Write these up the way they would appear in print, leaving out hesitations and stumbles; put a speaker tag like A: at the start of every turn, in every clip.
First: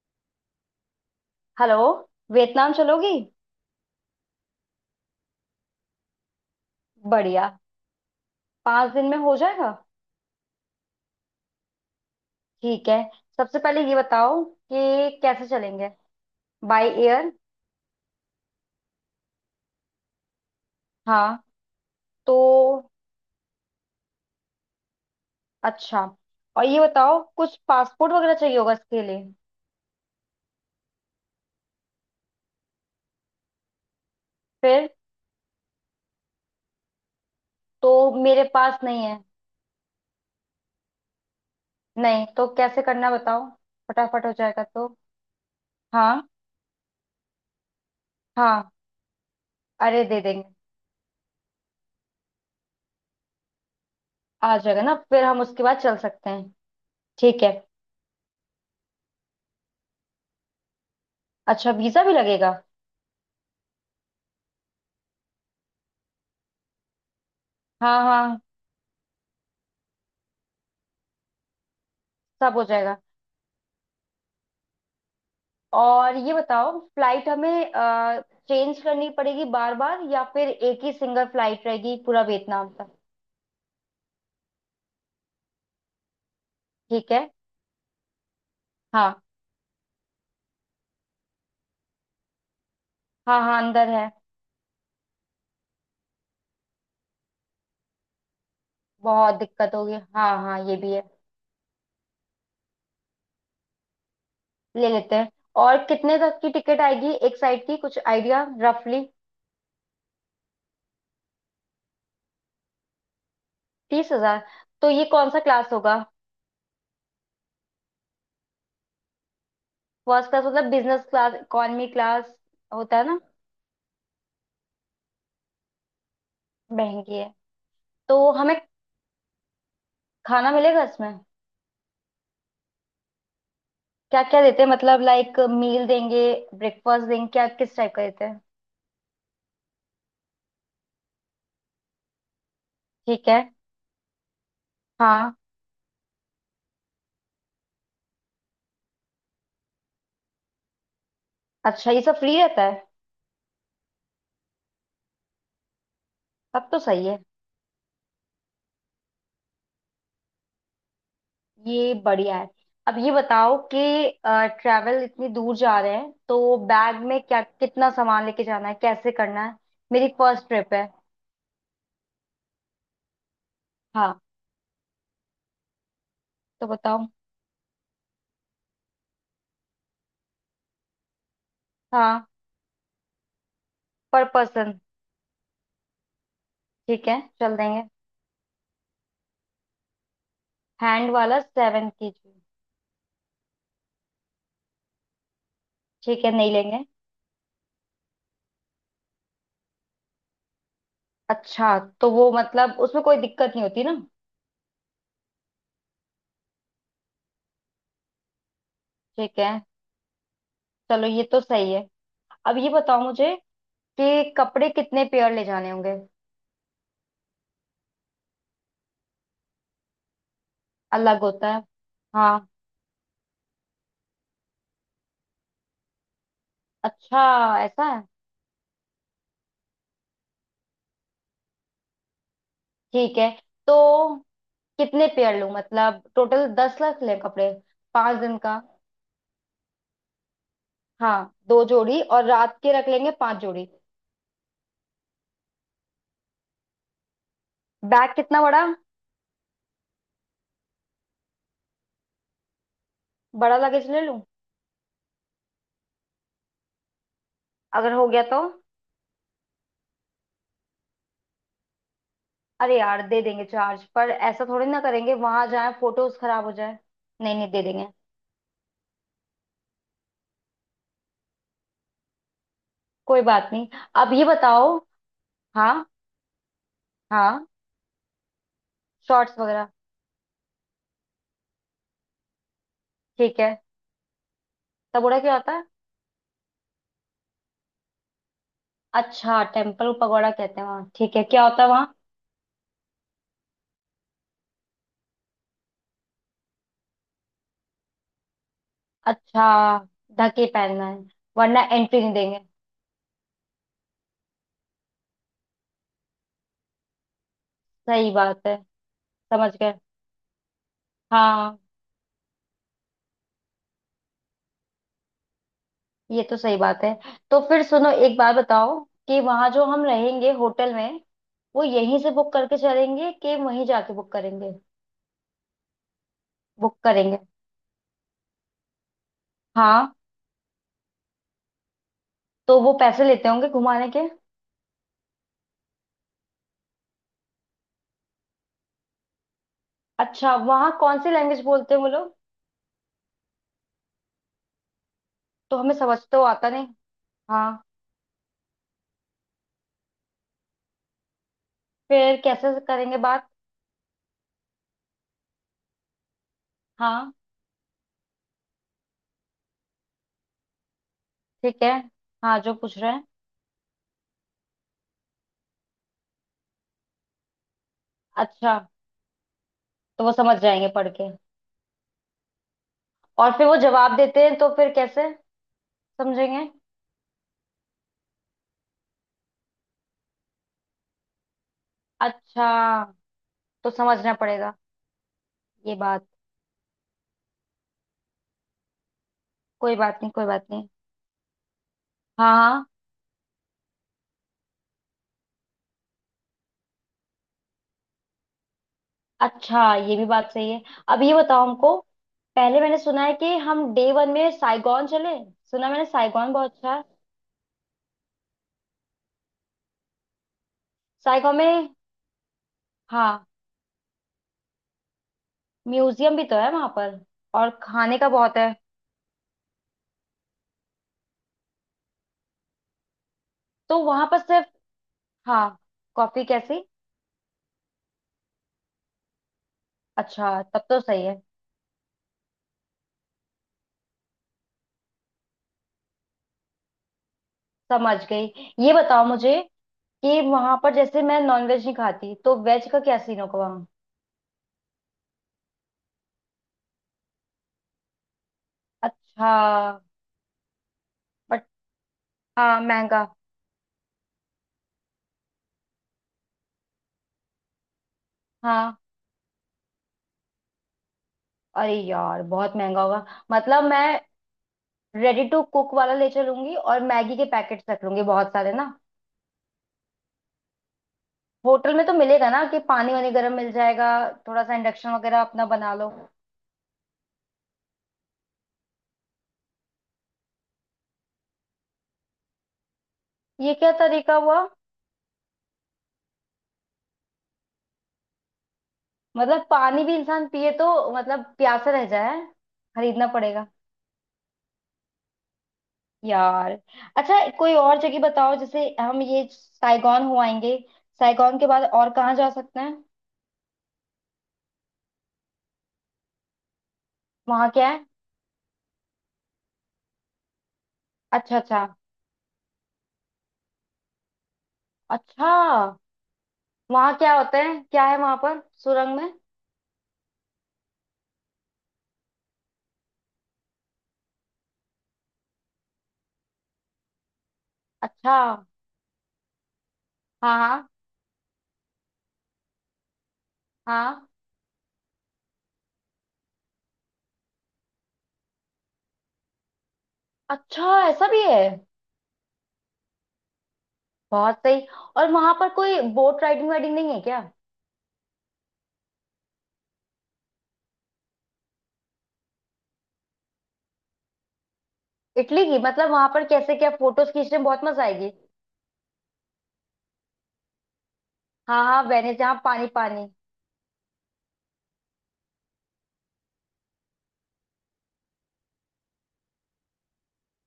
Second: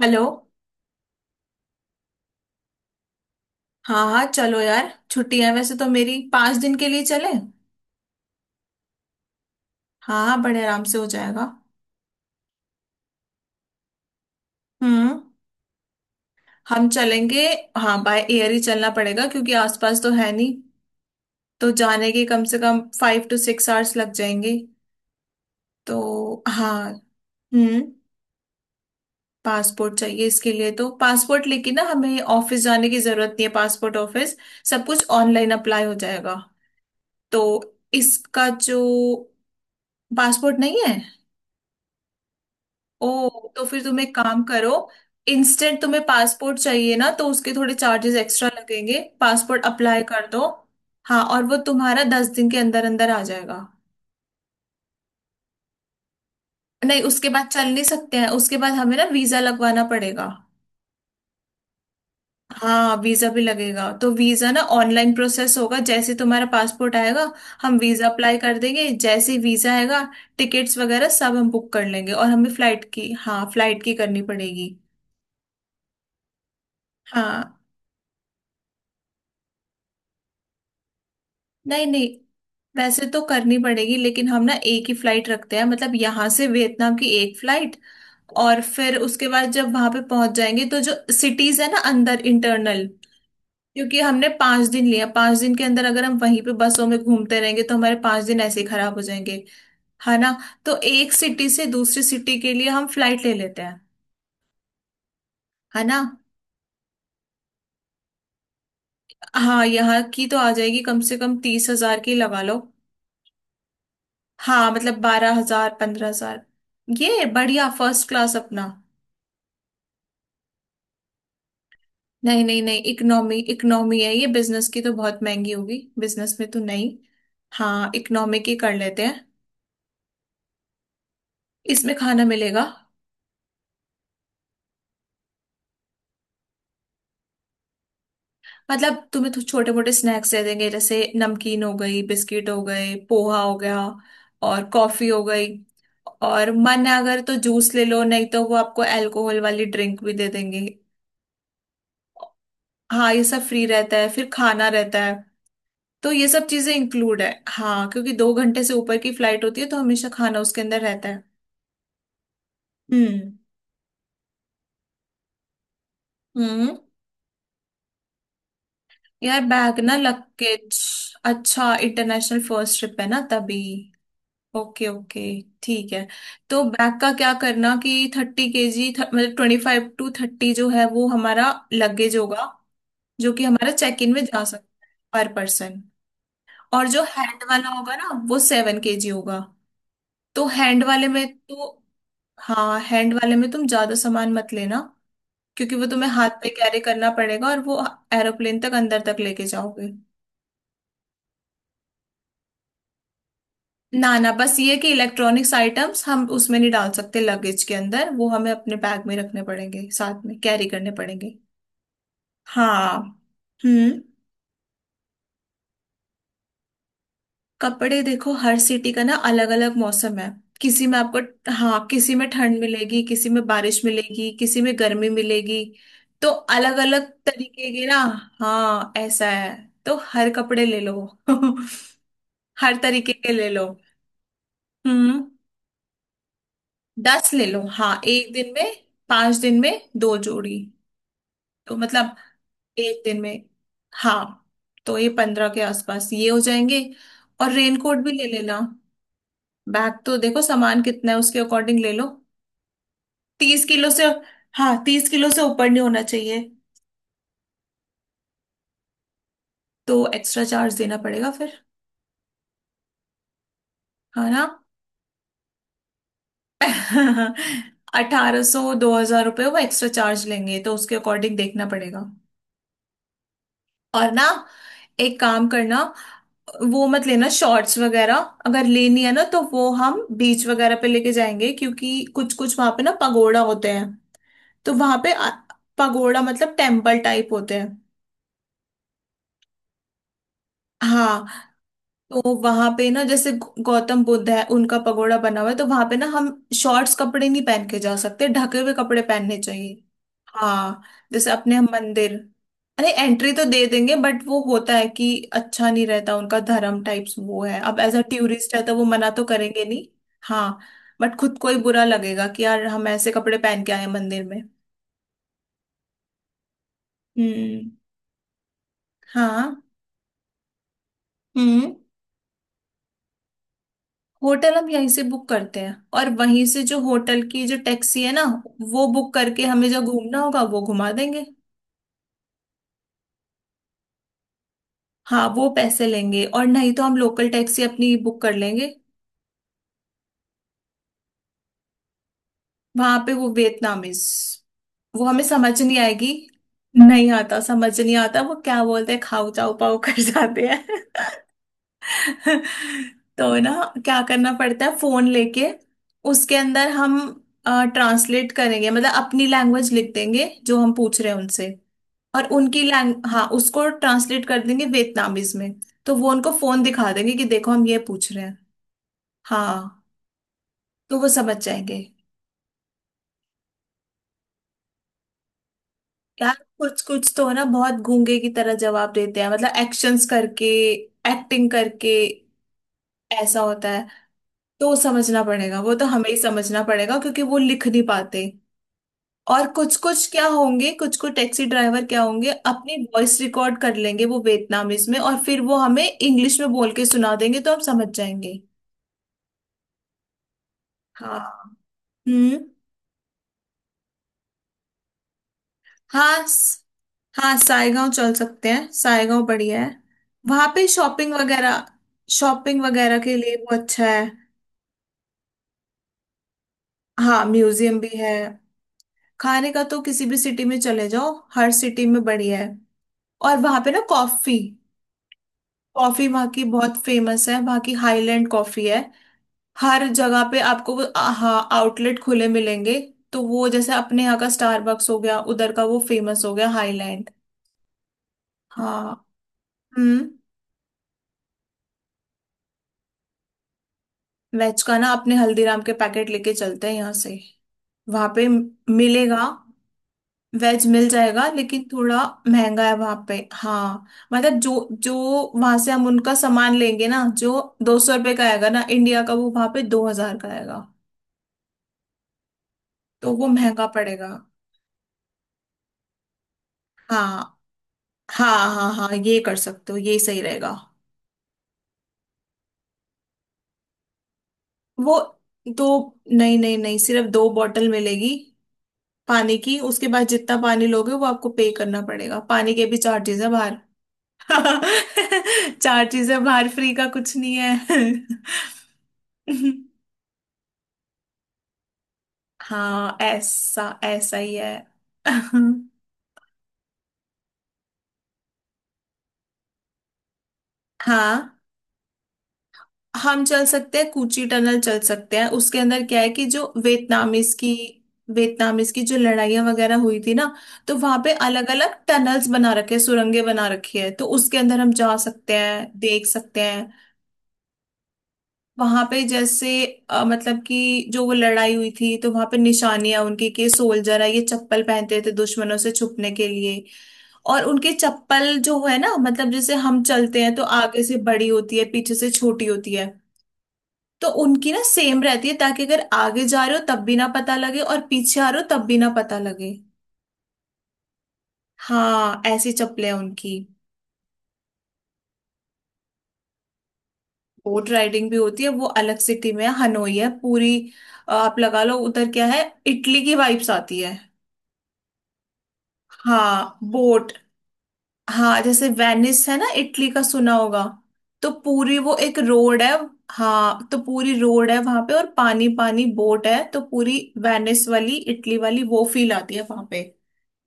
A: Hello.
B: Hello. Vietnam चलोगी।
A: हाँ हाँ, चलो यार, छुट्टी है वैसे तो मेरी। 5 दिन के लिए चले।
B: बढ़िया। 5 दिन में हो जाएगा?
A: हाँ हाँ, बड़े आराम से हो जाएगा।
B: ठीक है। सबसे पहले ये बताओ कि
A: हम्म।
B: कैसे चलेंगे। बाय
A: हम
B: एयर।
A: चलेंगे। हाँ, बाय एयर ही चलना पड़ेगा क्योंकि आसपास तो है नहीं।
B: हाँ।
A: तो जाने के
B: तो
A: कम से कम 5 to 6 आवर्स लग जाएंगे।
B: अच्छा।
A: तो
B: और ये
A: हाँ।
B: बताओ कुछ
A: हम्म।
B: पासपोर्ट वगैरह चाहिए होगा इसके लिए?
A: पासपोर्ट चाहिए इसके लिए, तो पासपोर्ट लेके ना हमें ऑफिस जाने की जरूरत नहीं है, पासपोर्ट ऑफिस। सब
B: फिर
A: कुछ ऑनलाइन अप्लाई हो जाएगा। तो
B: तो मेरे
A: इसका
B: पास
A: जो।
B: नहीं है।
A: पासपोर्ट नहीं है।
B: नहीं तो कैसे
A: ओ,
B: करना बताओ।
A: तो फिर तुम एक
B: फटाफट हो
A: काम
B: जाएगा
A: करो।
B: तो?
A: इंस्टेंट तुम्हें
B: हाँ
A: पासपोर्ट चाहिए ना, तो उसके थोड़े चार्जेस एक्स्ट्रा
B: हाँ,
A: लगेंगे। पासपोर्ट अप्लाई
B: अरे दे
A: कर दो।
B: देंगे।
A: हाँ, और वो तुम्हारा 10 दिन के अंदर अंदर आ जाएगा।
B: आ जाएगा ना, फिर हम उसके बाद चल सकते हैं?
A: नहीं, उसके
B: ठीक
A: बाद
B: है।
A: चल नहीं सकते हैं, उसके बाद हमें ना वीजा लगवाना पड़ेगा।
B: अच्छा वीजा भी लगेगा?
A: हाँ वीजा भी लगेगा, तो वीजा ना ऑनलाइन प्रोसेस होगा। जैसे तुम्हारा पासपोर्ट आएगा, हम
B: हाँ
A: वीजा अप्लाई
B: हाँ।
A: कर देंगे। जैसे ही वीजा आएगा, टिकट्स वगैरह सब हम बुक कर लेंगे और हमें
B: सब हो
A: फ्लाइट
B: जाएगा।
A: की, हाँ फ्लाइट की करनी पड़ेगी।
B: और ये बताओ फ्लाइट
A: हाँ।
B: हमें चेंज करनी पड़ेगी बार बार या फिर एक ही सिंगल फ्लाइट
A: नहीं
B: रहेगी
A: नहीं,
B: पूरा वियतनाम तक?
A: वैसे तो करनी पड़ेगी, लेकिन हम ना एक ही फ्लाइट रखते हैं, मतलब यहाँ से वियतनाम की
B: ठीक है।
A: एक फ्लाइट। और फिर
B: हाँ
A: उसके बाद जब वहां पे पहुंच जाएंगे तो जो सिटीज है ना अंदर, इंटरनल।
B: हाँ। हाँ अंदर
A: क्योंकि
B: है।
A: हमने 5 दिन लिया, 5 दिन के अंदर अगर हम वहीं पे बसों में घूमते रहेंगे तो हमारे 5 दिन ऐसे ही खराब हो
B: बहुत
A: जाएंगे।
B: दिक्कत होगी,
A: है
B: हाँ
A: ना।
B: हाँ,
A: तो
B: ये भी है।
A: एक सिटी से दूसरी सिटी के लिए हम फ्लाइट ले लेते हैं।
B: ले लेते हैं। और
A: है ना।
B: कितने तक की टिकट आएगी एक साइड की, कुछ आइडिया रफली?
A: हाँ, यहाँ की तो आ जाएगी, कम से कम 30,000 की लगा लो।
B: 30 हजार?
A: हाँ
B: तो
A: मतलब
B: ये कौन
A: बारह
B: सा क्लास
A: हजार
B: होगा?
A: 15,000। ये बढ़िया फर्स्ट क्लास अपना।
B: फर्स्ट क्लास मतलब बिजनेस क्लास इकोनॉमी क्लास
A: नहीं नहीं नहीं,
B: होता है ना।
A: इकोनॉमी, इकोनॉमी है ये। बिजनेस की तो बहुत महंगी होगी, बिजनेस में तो नहीं।
B: महंगी है।
A: हाँ,
B: तो
A: इकोनॉमी की
B: हमें
A: कर लेते हैं।
B: खाना मिलेगा इसमें?
A: इसमें खाना मिलेगा।
B: क्या क्या देते हैं, मतलब लाइक मील देंगे, ब्रेकफास्ट देंगे क्या, किस टाइप का देते हैं?
A: मतलब तुम्हें तो छोटे मोटे स्नैक्स दे देंगे, जैसे नमकीन हो गई, बिस्किट हो गए,
B: ठीक है।
A: पोहा हो गया। और कॉफी हो
B: हाँ।
A: गई। और मन है अगर तो जूस ले लो, नहीं तो वो आपको अल्कोहल वाली ड्रिंक भी दे देंगे।
B: अच्छा ये सब फ्री रहता है?
A: हाँ ये सब फ्री रहता है, फिर खाना रहता है। तो ये सब
B: तब
A: चीजें
B: तो सही है।
A: इंक्लूड है, हाँ। क्योंकि 2 घंटे से ऊपर की फ्लाइट होती है, तो हमेशा खाना उसके अंदर रहता है।
B: ये बढ़िया है। अब ये
A: हम्म।
B: बताओ कि ट्रैवल इतनी दूर जा रहे हैं तो
A: हम्म।
B: बैग में क्या कितना सामान लेके जाना है, कैसे
A: यार
B: करना है?
A: बैग ना,
B: मेरी फर्स्ट ट्रिप
A: लगेज।
B: है।
A: अच्छा, इंटरनेशनल फर्स्ट ट्रिप है ना, तभी।
B: हाँ,
A: ओके ओके, ठीक है। तो
B: तो
A: बैग
B: बताओ।
A: का क्या करना, कि 30 केजी, मतलब 25 to 30 जो है वो हमारा लगेज
B: हाँ।
A: होगा। जो कि हमारा चेक इन में
B: पर
A: जा
B: पर्सन?
A: सकता है पर पर्सन। और जो
B: ठीक है
A: हैंड
B: चल
A: वाला
B: देंगे।
A: होगा ना, वो 7 केजी होगा। तो हैंड वाले
B: हैंड
A: में
B: वाला
A: तो।
B: 7 केजी।
A: हाँ, हैंड वाले में तुम ज्यादा सामान मत लेना, क्योंकि वो तुम्हें
B: ठीक
A: हाथ
B: है
A: पे
B: नहीं
A: कैरी
B: लेंगे।
A: करना पड़ेगा, और वो एरोप्लेन तक अंदर तक लेके जाओगे।
B: अच्छा तो वो मतलब उसमें कोई दिक्कत नहीं होती ना?
A: ना ना, बस ये कि इलेक्ट्रॉनिक्स आइटम्स हम उसमें नहीं डाल सकते, लगेज के अंदर। वो हमें अपने बैग में
B: ठीक
A: रखने
B: है।
A: पड़ेंगे, साथ में कैरी करने
B: चलो ये
A: पड़ेंगे।
B: तो सही है। अब ये
A: हाँ।
B: बताओ मुझे
A: हम्म।
B: कि कपड़े कितने पेयर ले जाने होंगे।
A: कपड़े देखो, हर सिटी का ना अलग अलग मौसम है। किसी में आपको।
B: अलग होता है।
A: हाँ, किसी में
B: हाँ।
A: ठंड मिलेगी, किसी में बारिश मिलेगी, किसी में गर्मी मिलेगी। तो अलग अलग
B: अच्छा
A: तरीके
B: ऐसा
A: के ना।
B: है?
A: हाँ, ऐसा है। तो हर कपड़े ले लो। हर तरीके
B: ठीक है।
A: के ले लो।
B: तो कितने
A: हम्म।
B: पेयर लूं, मतलब टोटल 10 लाख लें
A: दस ले
B: कपड़े?
A: लो, हाँ
B: पांच
A: एक
B: दिन
A: दिन
B: का।
A: में। 5 दिन में 2 जोड़ी।
B: हाँ दो
A: तो
B: जोड़ी
A: मतलब
B: और रात के रख
A: एक
B: लेंगे
A: दिन
B: पांच
A: में,
B: जोड़ी
A: हाँ। तो ये 15 के आसपास ये हो जाएंगे। और रेनकोट भी
B: बैग
A: ले
B: कितना
A: लेना।
B: बड़ा?
A: बैग तो देखो सामान कितना है, उसके अकॉर्डिंग ले लो।
B: बड़ा
A: 30 किलो
B: लगेज ले
A: से।
B: लूं?
A: हाँ, 30 किलो से ऊपर नहीं होना चाहिए।
B: अगर हो गया तो?
A: तो एक्स्ट्रा चार्ज देना पड़ेगा फिर।
B: अरे यार दे देंगे चार्ज, पर
A: है ना।
B: ऐसा थोड़ी ना करेंगे वहां जाए फोटोज खराब हो जाए। नहीं नहीं दे देंगे।
A: 1,800, 2,000 रुपये वो एक्स्ट्रा चार्ज लेंगे, तो उसके अकॉर्डिंग देखना पड़ेगा।
B: कोई बात नहीं।
A: और
B: अब
A: ना,
B: ये बताओ।
A: एक काम करना,
B: हाँ।
A: वो मत लेना
B: हाँ
A: शॉर्ट्स वगैरह। अगर लेनी है ना,
B: शॉर्ट्स
A: तो वो
B: वगैरह।
A: हम बीच वगैरह पे लेके जाएंगे, क्योंकि कुछ कुछ वहां पे ना पगोड़ा
B: ठीक है।
A: होते हैं। तो वहां पे
B: तबोड़ा क्या होता है?
A: पगोड़ा मतलब टेम्पल टाइप होते हैं।
B: अच्छा टेम्पल पगोड़ा कहते हैं वहाँ, ठीक है,
A: हाँ,
B: क्या होता है?
A: तो वहां पे ना, जैसे गौतम बुद्ध है, उनका पगोड़ा बना हुआ है, तो वहां पे ना हम शॉर्ट्स कपड़े नहीं पहन के जा सकते, ढके हुए कपड़े पहनने
B: अच्छा
A: चाहिए।
B: ढक ही
A: हाँ,
B: पहनना है?
A: जैसे अपने
B: वरना
A: हम
B: एंट्री नहीं
A: मंदिर।
B: देंगे?
A: अरे एंट्री तो दे देंगे, बट वो होता है कि अच्छा नहीं रहता, उनका धर्म टाइप्स वो है। अब एज अ
B: सही बात
A: टूरिस्ट
B: है।
A: है तो वो मना तो
B: समझ
A: करेंगे
B: गए।
A: नहीं। हाँ, बट खुद को ही
B: हाँ।
A: बुरा लगेगा कि यार हम ऐसे कपड़े पहन के आए हैं मंदिर में।
B: ये तो सही बात है। तो फिर
A: हम्म।
B: सुनो एक बात बताओ कि वहां
A: हाँ।
B: जो हम रहेंगे होटल में, वो
A: हम्म।
B: यहीं से बुक करके चलेंगे कि वहीं जाके बुक करेंगे?
A: होटल हम यहीं से बुक करते हैं, और वहीं से
B: बुक
A: जो
B: करेंगे।
A: होटल की जो टैक्सी है ना, वो बुक करके हमें जो
B: हाँ,
A: घूमना होगा वो घुमा देंगे।
B: तो वो पैसे लेते होंगे घुमाने के?
A: हाँ, वो पैसे लेंगे, और नहीं तो हम लोकल टैक्सी अपनी बुक कर लेंगे।
B: अच्छा वहाँ कौन सी लैंग्वेज बोलते हैं वो लोग?
A: वहां पे वो वियतनामीज। वो हमें समझ
B: तो हमें
A: नहीं
B: समझ
A: आएगी।
B: तो आता नहीं।
A: नहीं आता,
B: हाँ।
A: समझ नहीं आता वो क्या बोलते हैं, खाऊ जाऊ पाऊ कर जाते हैं।
B: फिर कैसे करेंगे बात?
A: तो ना, क्या करना पड़ता है, फोन लेके उसके अंदर हम
B: हाँ।
A: ट्रांसलेट करेंगे, मतलब अपनी लैंग्वेज लिख देंगे जो हम पूछ रहे हैं उनसे।
B: ठीक है।
A: और
B: हाँ जो
A: उनकी
B: पूछ रहे
A: लैंग,
B: हैं।
A: हाँ उसको ट्रांसलेट कर देंगे वियतनामीज में। तो वो उनको फोन दिखा देंगे कि देखो हम ये पूछ रहे हैं।
B: अच्छा।
A: हाँ,
B: तो वो समझ जाएंगे पढ़
A: तो वो
B: के?
A: समझ जाएंगे।
B: और फिर वो जवाब देते हैं तो फिर कैसे
A: यार
B: समझेंगे?
A: कुछ कुछ तो है ना, बहुत गूंगे की तरह जवाब देते हैं, मतलब एक्शंस करके, एक्टिंग करके।
B: अच्छा।
A: ऐसा होता
B: तो
A: है।
B: समझना पड़ेगा?
A: तो समझना पड़ेगा, वो
B: ये
A: तो
B: बात।
A: हमें ही समझना पड़ेगा, क्योंकि वो लिख नहीं पाते। और कुछ
B: कोई बात
A: कुछ
B: नहीं कोई
A: क्या
B: बात नहीं।
A: होंगे, कुछ कुछ टैक्सी ड्राइवर क्या होंगे,
B: हाँ हाँ।
A: अपनी वॉइस रिकॉर्ड कर लेंगे वो वियतनामीज में, और फिर वो हमें इंग्लिश में बोल के सुना देंगे, तो हम समझ जाएंगे।
B: अच्छा ये भी बात सही है। अब ये
A: हाँ।
B: बताओ हमको,
A: हम्म।
B: पहले मैंने सुना है कि हम डे वन में साइगॉन चले। सुना मैंने
A: हाँ
B: साइगॉन बहुत अच्छा है।
A: हाँ, सायगांव चल सकते हैं, सायगांव बढ़िया है। वहां पे शॉपिंग
B: साइगॉन
A: वगैरह,
B: में?
A: शॉपिंग वगैरह के
B: हाँ
A: लिए वो अच्छा है।
B: म्यूजियम भी तो है वहां पर।
A: हाँ
B: और
A: म्यूजियम भी
B: खाने का
A: है।
B: बहुत है।
A: खाने का तो किसी भी सिटी में चले जाओ, हर सिटी में बढ़िया है। और वहां पे
B: तो
A: ना
B: वहां पर
A: कॉफी,
B: सिर्फ। हाँ।
A: कॉफी
B: कॉफी
A: वहाँ की
B: कैसी?
A: बहुत फेमस है, वहाँ की हाईलैंड कॉफी है। हर जगह
B: अच्छा
A: पे
B: तब
A: आपको
B: तो
A: वो
B: सही है।
A: हाँ आउटलेट खुले मिलेंगे। तो वो जैसे अपने यहाँ का स्टारबक्स हो गया, उधर का वो फेमस हो गया हाईलैंड।
B: समझ गई। ये
A: हाँ।
B: बताओ मुझे
A: हम्म।
B: कि वहां पर जैसे मैं नॉनवेज नहीं खाती तो वेज का क्या सीन होगा वहाँ?
A: वेज का ना अपने हल्दीराम के पैकेट लेके चलते हैं यहाँ से। वहां पे मिलेगा,
B: अच्छा।
A: वेज मिल जाएगा,
B: बट।
A: लेकिन थोड़ा
B: हाँ
A: महंगा है वहां
B: महंगा।
A: पे, हाँ। मतलब जो जो वहां से हम उनका सामान लेंगे ना, जो 200 रुपये का आएगा ना
B: हाँ
A: इंडिया का, वो वहां पे 2,000 का आएगा।
B: अरे यार बहुत महंगा होगा।
A: तो वो
B: मतलब
A: महंगा
B: मैं
A: पड़ेगा।
B: रेडी टू कुक वाला ले चलूंगी और मैगी के
A: हाँ
B: पैकेट्स रख लूंगी बहुत सारे
A: हाँ हाँ
B: ना।
A: हाँ, ये कर सकते हो, ये सही रहेगा।
B: होटल में तो मिलेगा ना कि पानी वानी गर्म मिल जाएगा, थोड़ा सा इंडक्शन
A: वो
B: वगैरह अपना
A: दो,
B: बना लो।
A: नहीं नहीं नहीं, सिर्फ 2 बॉटल मिलेगी पानी की। उसके बाद जितना पानी लोगे वो आपको पे करना पड़ेगा, पानी के भी चार्जेस है
B: ये
A: बाहर।
B: क्या तरीका हुआ?
A: चार चीजें, बाहर फ्री का कुछ नहीं है।
B: मतलब पानी भी इंसान पिए तो मतलब प्यासा रह जाए?
A: हाँ
B: खरीदना पड़ेगा
A: ऐसा ऐसा ही है।
B: यार। अच्छा कोई और जगह बताओ जैसे हम ये साइगॉन हो आएंगे,
A: हाँ,
B: साइगॉन के बाद और कहाँ जा सकते हैं?
A: हम चल सकते हैं, कूची टनल चल सकते हैं। उसके अंदर क्या है, कि जो वियतनामीज
B: वहाँ
A: की,
B: क्या है?
A: वियतनामीज की जो लड़ाइयाँ वगैरह हुई थी ना, तो वहां पे
B: अच्छा
A: अलग
B: अच्छा।
A: अलग टनल्स बना रखे हैं, सुरंगें बना रखी है, तो उसके अंदर हम जा
B: अच्छा।
A: सकते हैं, देख सकते हैं।
B: वहाँ क्या होता है, क्या है वहाँ पर
A: वहां
B: सुरंग
A: पे
B: में?
A: जैसे मतलब कि, जो वो लड़ाई हुई थी, तो वहां पे निशानियां उनकी, कि सोल्जर है, ये चप्पल पहनते थे दुश्मनों से छुपने के लिए। और उनके
B: अच्छा।
A: चप्पल जो है ना, मतलब जैसे हम चलते हैं
B: हाँ
A: तो
B: हाँ।
A: आगे से बड़ी होती है, पीछे से छोटी होती है।
B: हाँ।
A: तो उनकी ना सेम रहती है, ताकि अगर आगे जा रहे हो तब भी ना पता लगे, और पीछे आ रहे हो तब भी ना पता लगे।
B: अच्छा ऐसा भी है?
A: हाँ ऐसी चप्पलें हैं उनकी।
B: बहुत सही। और वहाँ पर कोई बोट राइडिंग वाइडिंग नहीं है क्या?
A: बोट राइडिंग भी होती है, वो अलग सिटी में है, हनोई है पूरी। आप लगा लो, उधर क्या है, इटली की वाइब्स आती है।
B: इटली की? मतलब वहाँ पर कैसे,
A: हाँ
B: क्या
A: बोट।
B: फोटोज खींचने में बहुत मजा आएगी?
A: हाँ, जैसे वेनिस है ना इटली का, सुना होगा। तो
B: हाँ
A: पूरी
B: हाँ
A: वो
B: वेनिस
A: एक
B: जहाँ
A: रोड
B: पानी
A: है।
B: पानी।
A: हाँ, तो पूरी रोड है वहां पे और पानी, पानी बोट है, तो पूरी वेनिस वाली, इटली वाली वो फील आती है वहां पे।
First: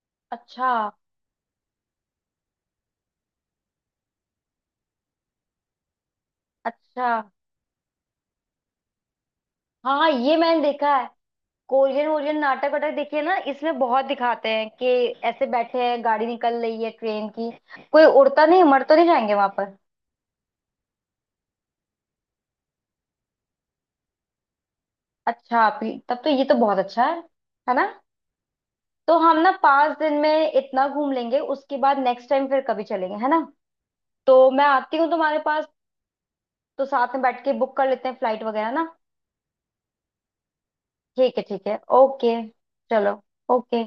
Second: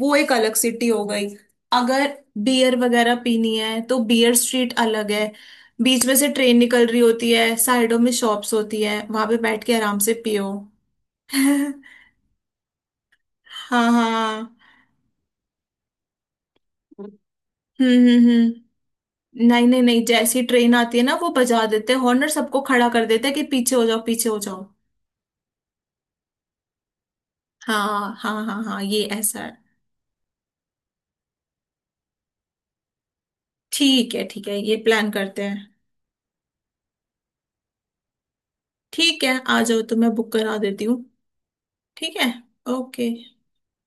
A: वो एक अलग
B: अच्छा।
A: सिटी हो गई। अगर बियर वगैरह पीनी है, तो बियर स्ट्रीट अलग है। बीच में से ट्रेन निकल रही
B: अच्छा
A: होती है, साइडों में शॉप्स होती है, वहां पे बैठ के
B: हाँ
A: आराम
B: हाँ
A: से
B: ये
A: पियो।
B: मैंने देखा। कोरियन वोरियन नाटक वाटक देखिए ना, इसमें
A: हाँ
B: बहुत दिखाते
A: हाँ।
B: हैं कि ऐसे बैठे हैं गाड़ी निकल रही है ट्रेन की।
A: हम्म।
B: कोई
A: हम्म।
B: उड़ता नहीं,
A: हम्म।
B: मर तो नहीं जाएंगे वहां
A: नहीं
B: पर?
A: नहीं नहीं, जैसी ट्रेन आती है ना, वो बजा देते हैं हॉर्न, और सबको खड़ा कर देते हैं कि पीछे हो जाओ, पीछे हो जाओ।
B: अच्छा तब तो ये तो बहुत अच्छा है। है ना?
A: हाँ हाँ हाँ हाँ, ये
B: तो हम
A: ऐसा
B: ना
A: है।
B: 5 दिन में इतना घूम लेंगे, उसके बाद नेक्स्ट टाइम फिर कभी चलेंगे, है ना?
A: ठीक है,
B: तो
A: ठीक है,
B: मैं
A: ये
B: आती हूँ
A: प्लान
B: तुम्हारे
A: करते हैं।
B: पास, तो साथ में बैठ के बुक कर लेते हैं फ्लाइट वगैरह ना।
A: ठीक है, आ जाओ तो मैं बुक करा देती हूँ।
B: ठीक है
A: ठीक है,
B: ओके।
A: ओके।
B: चलो। ओके।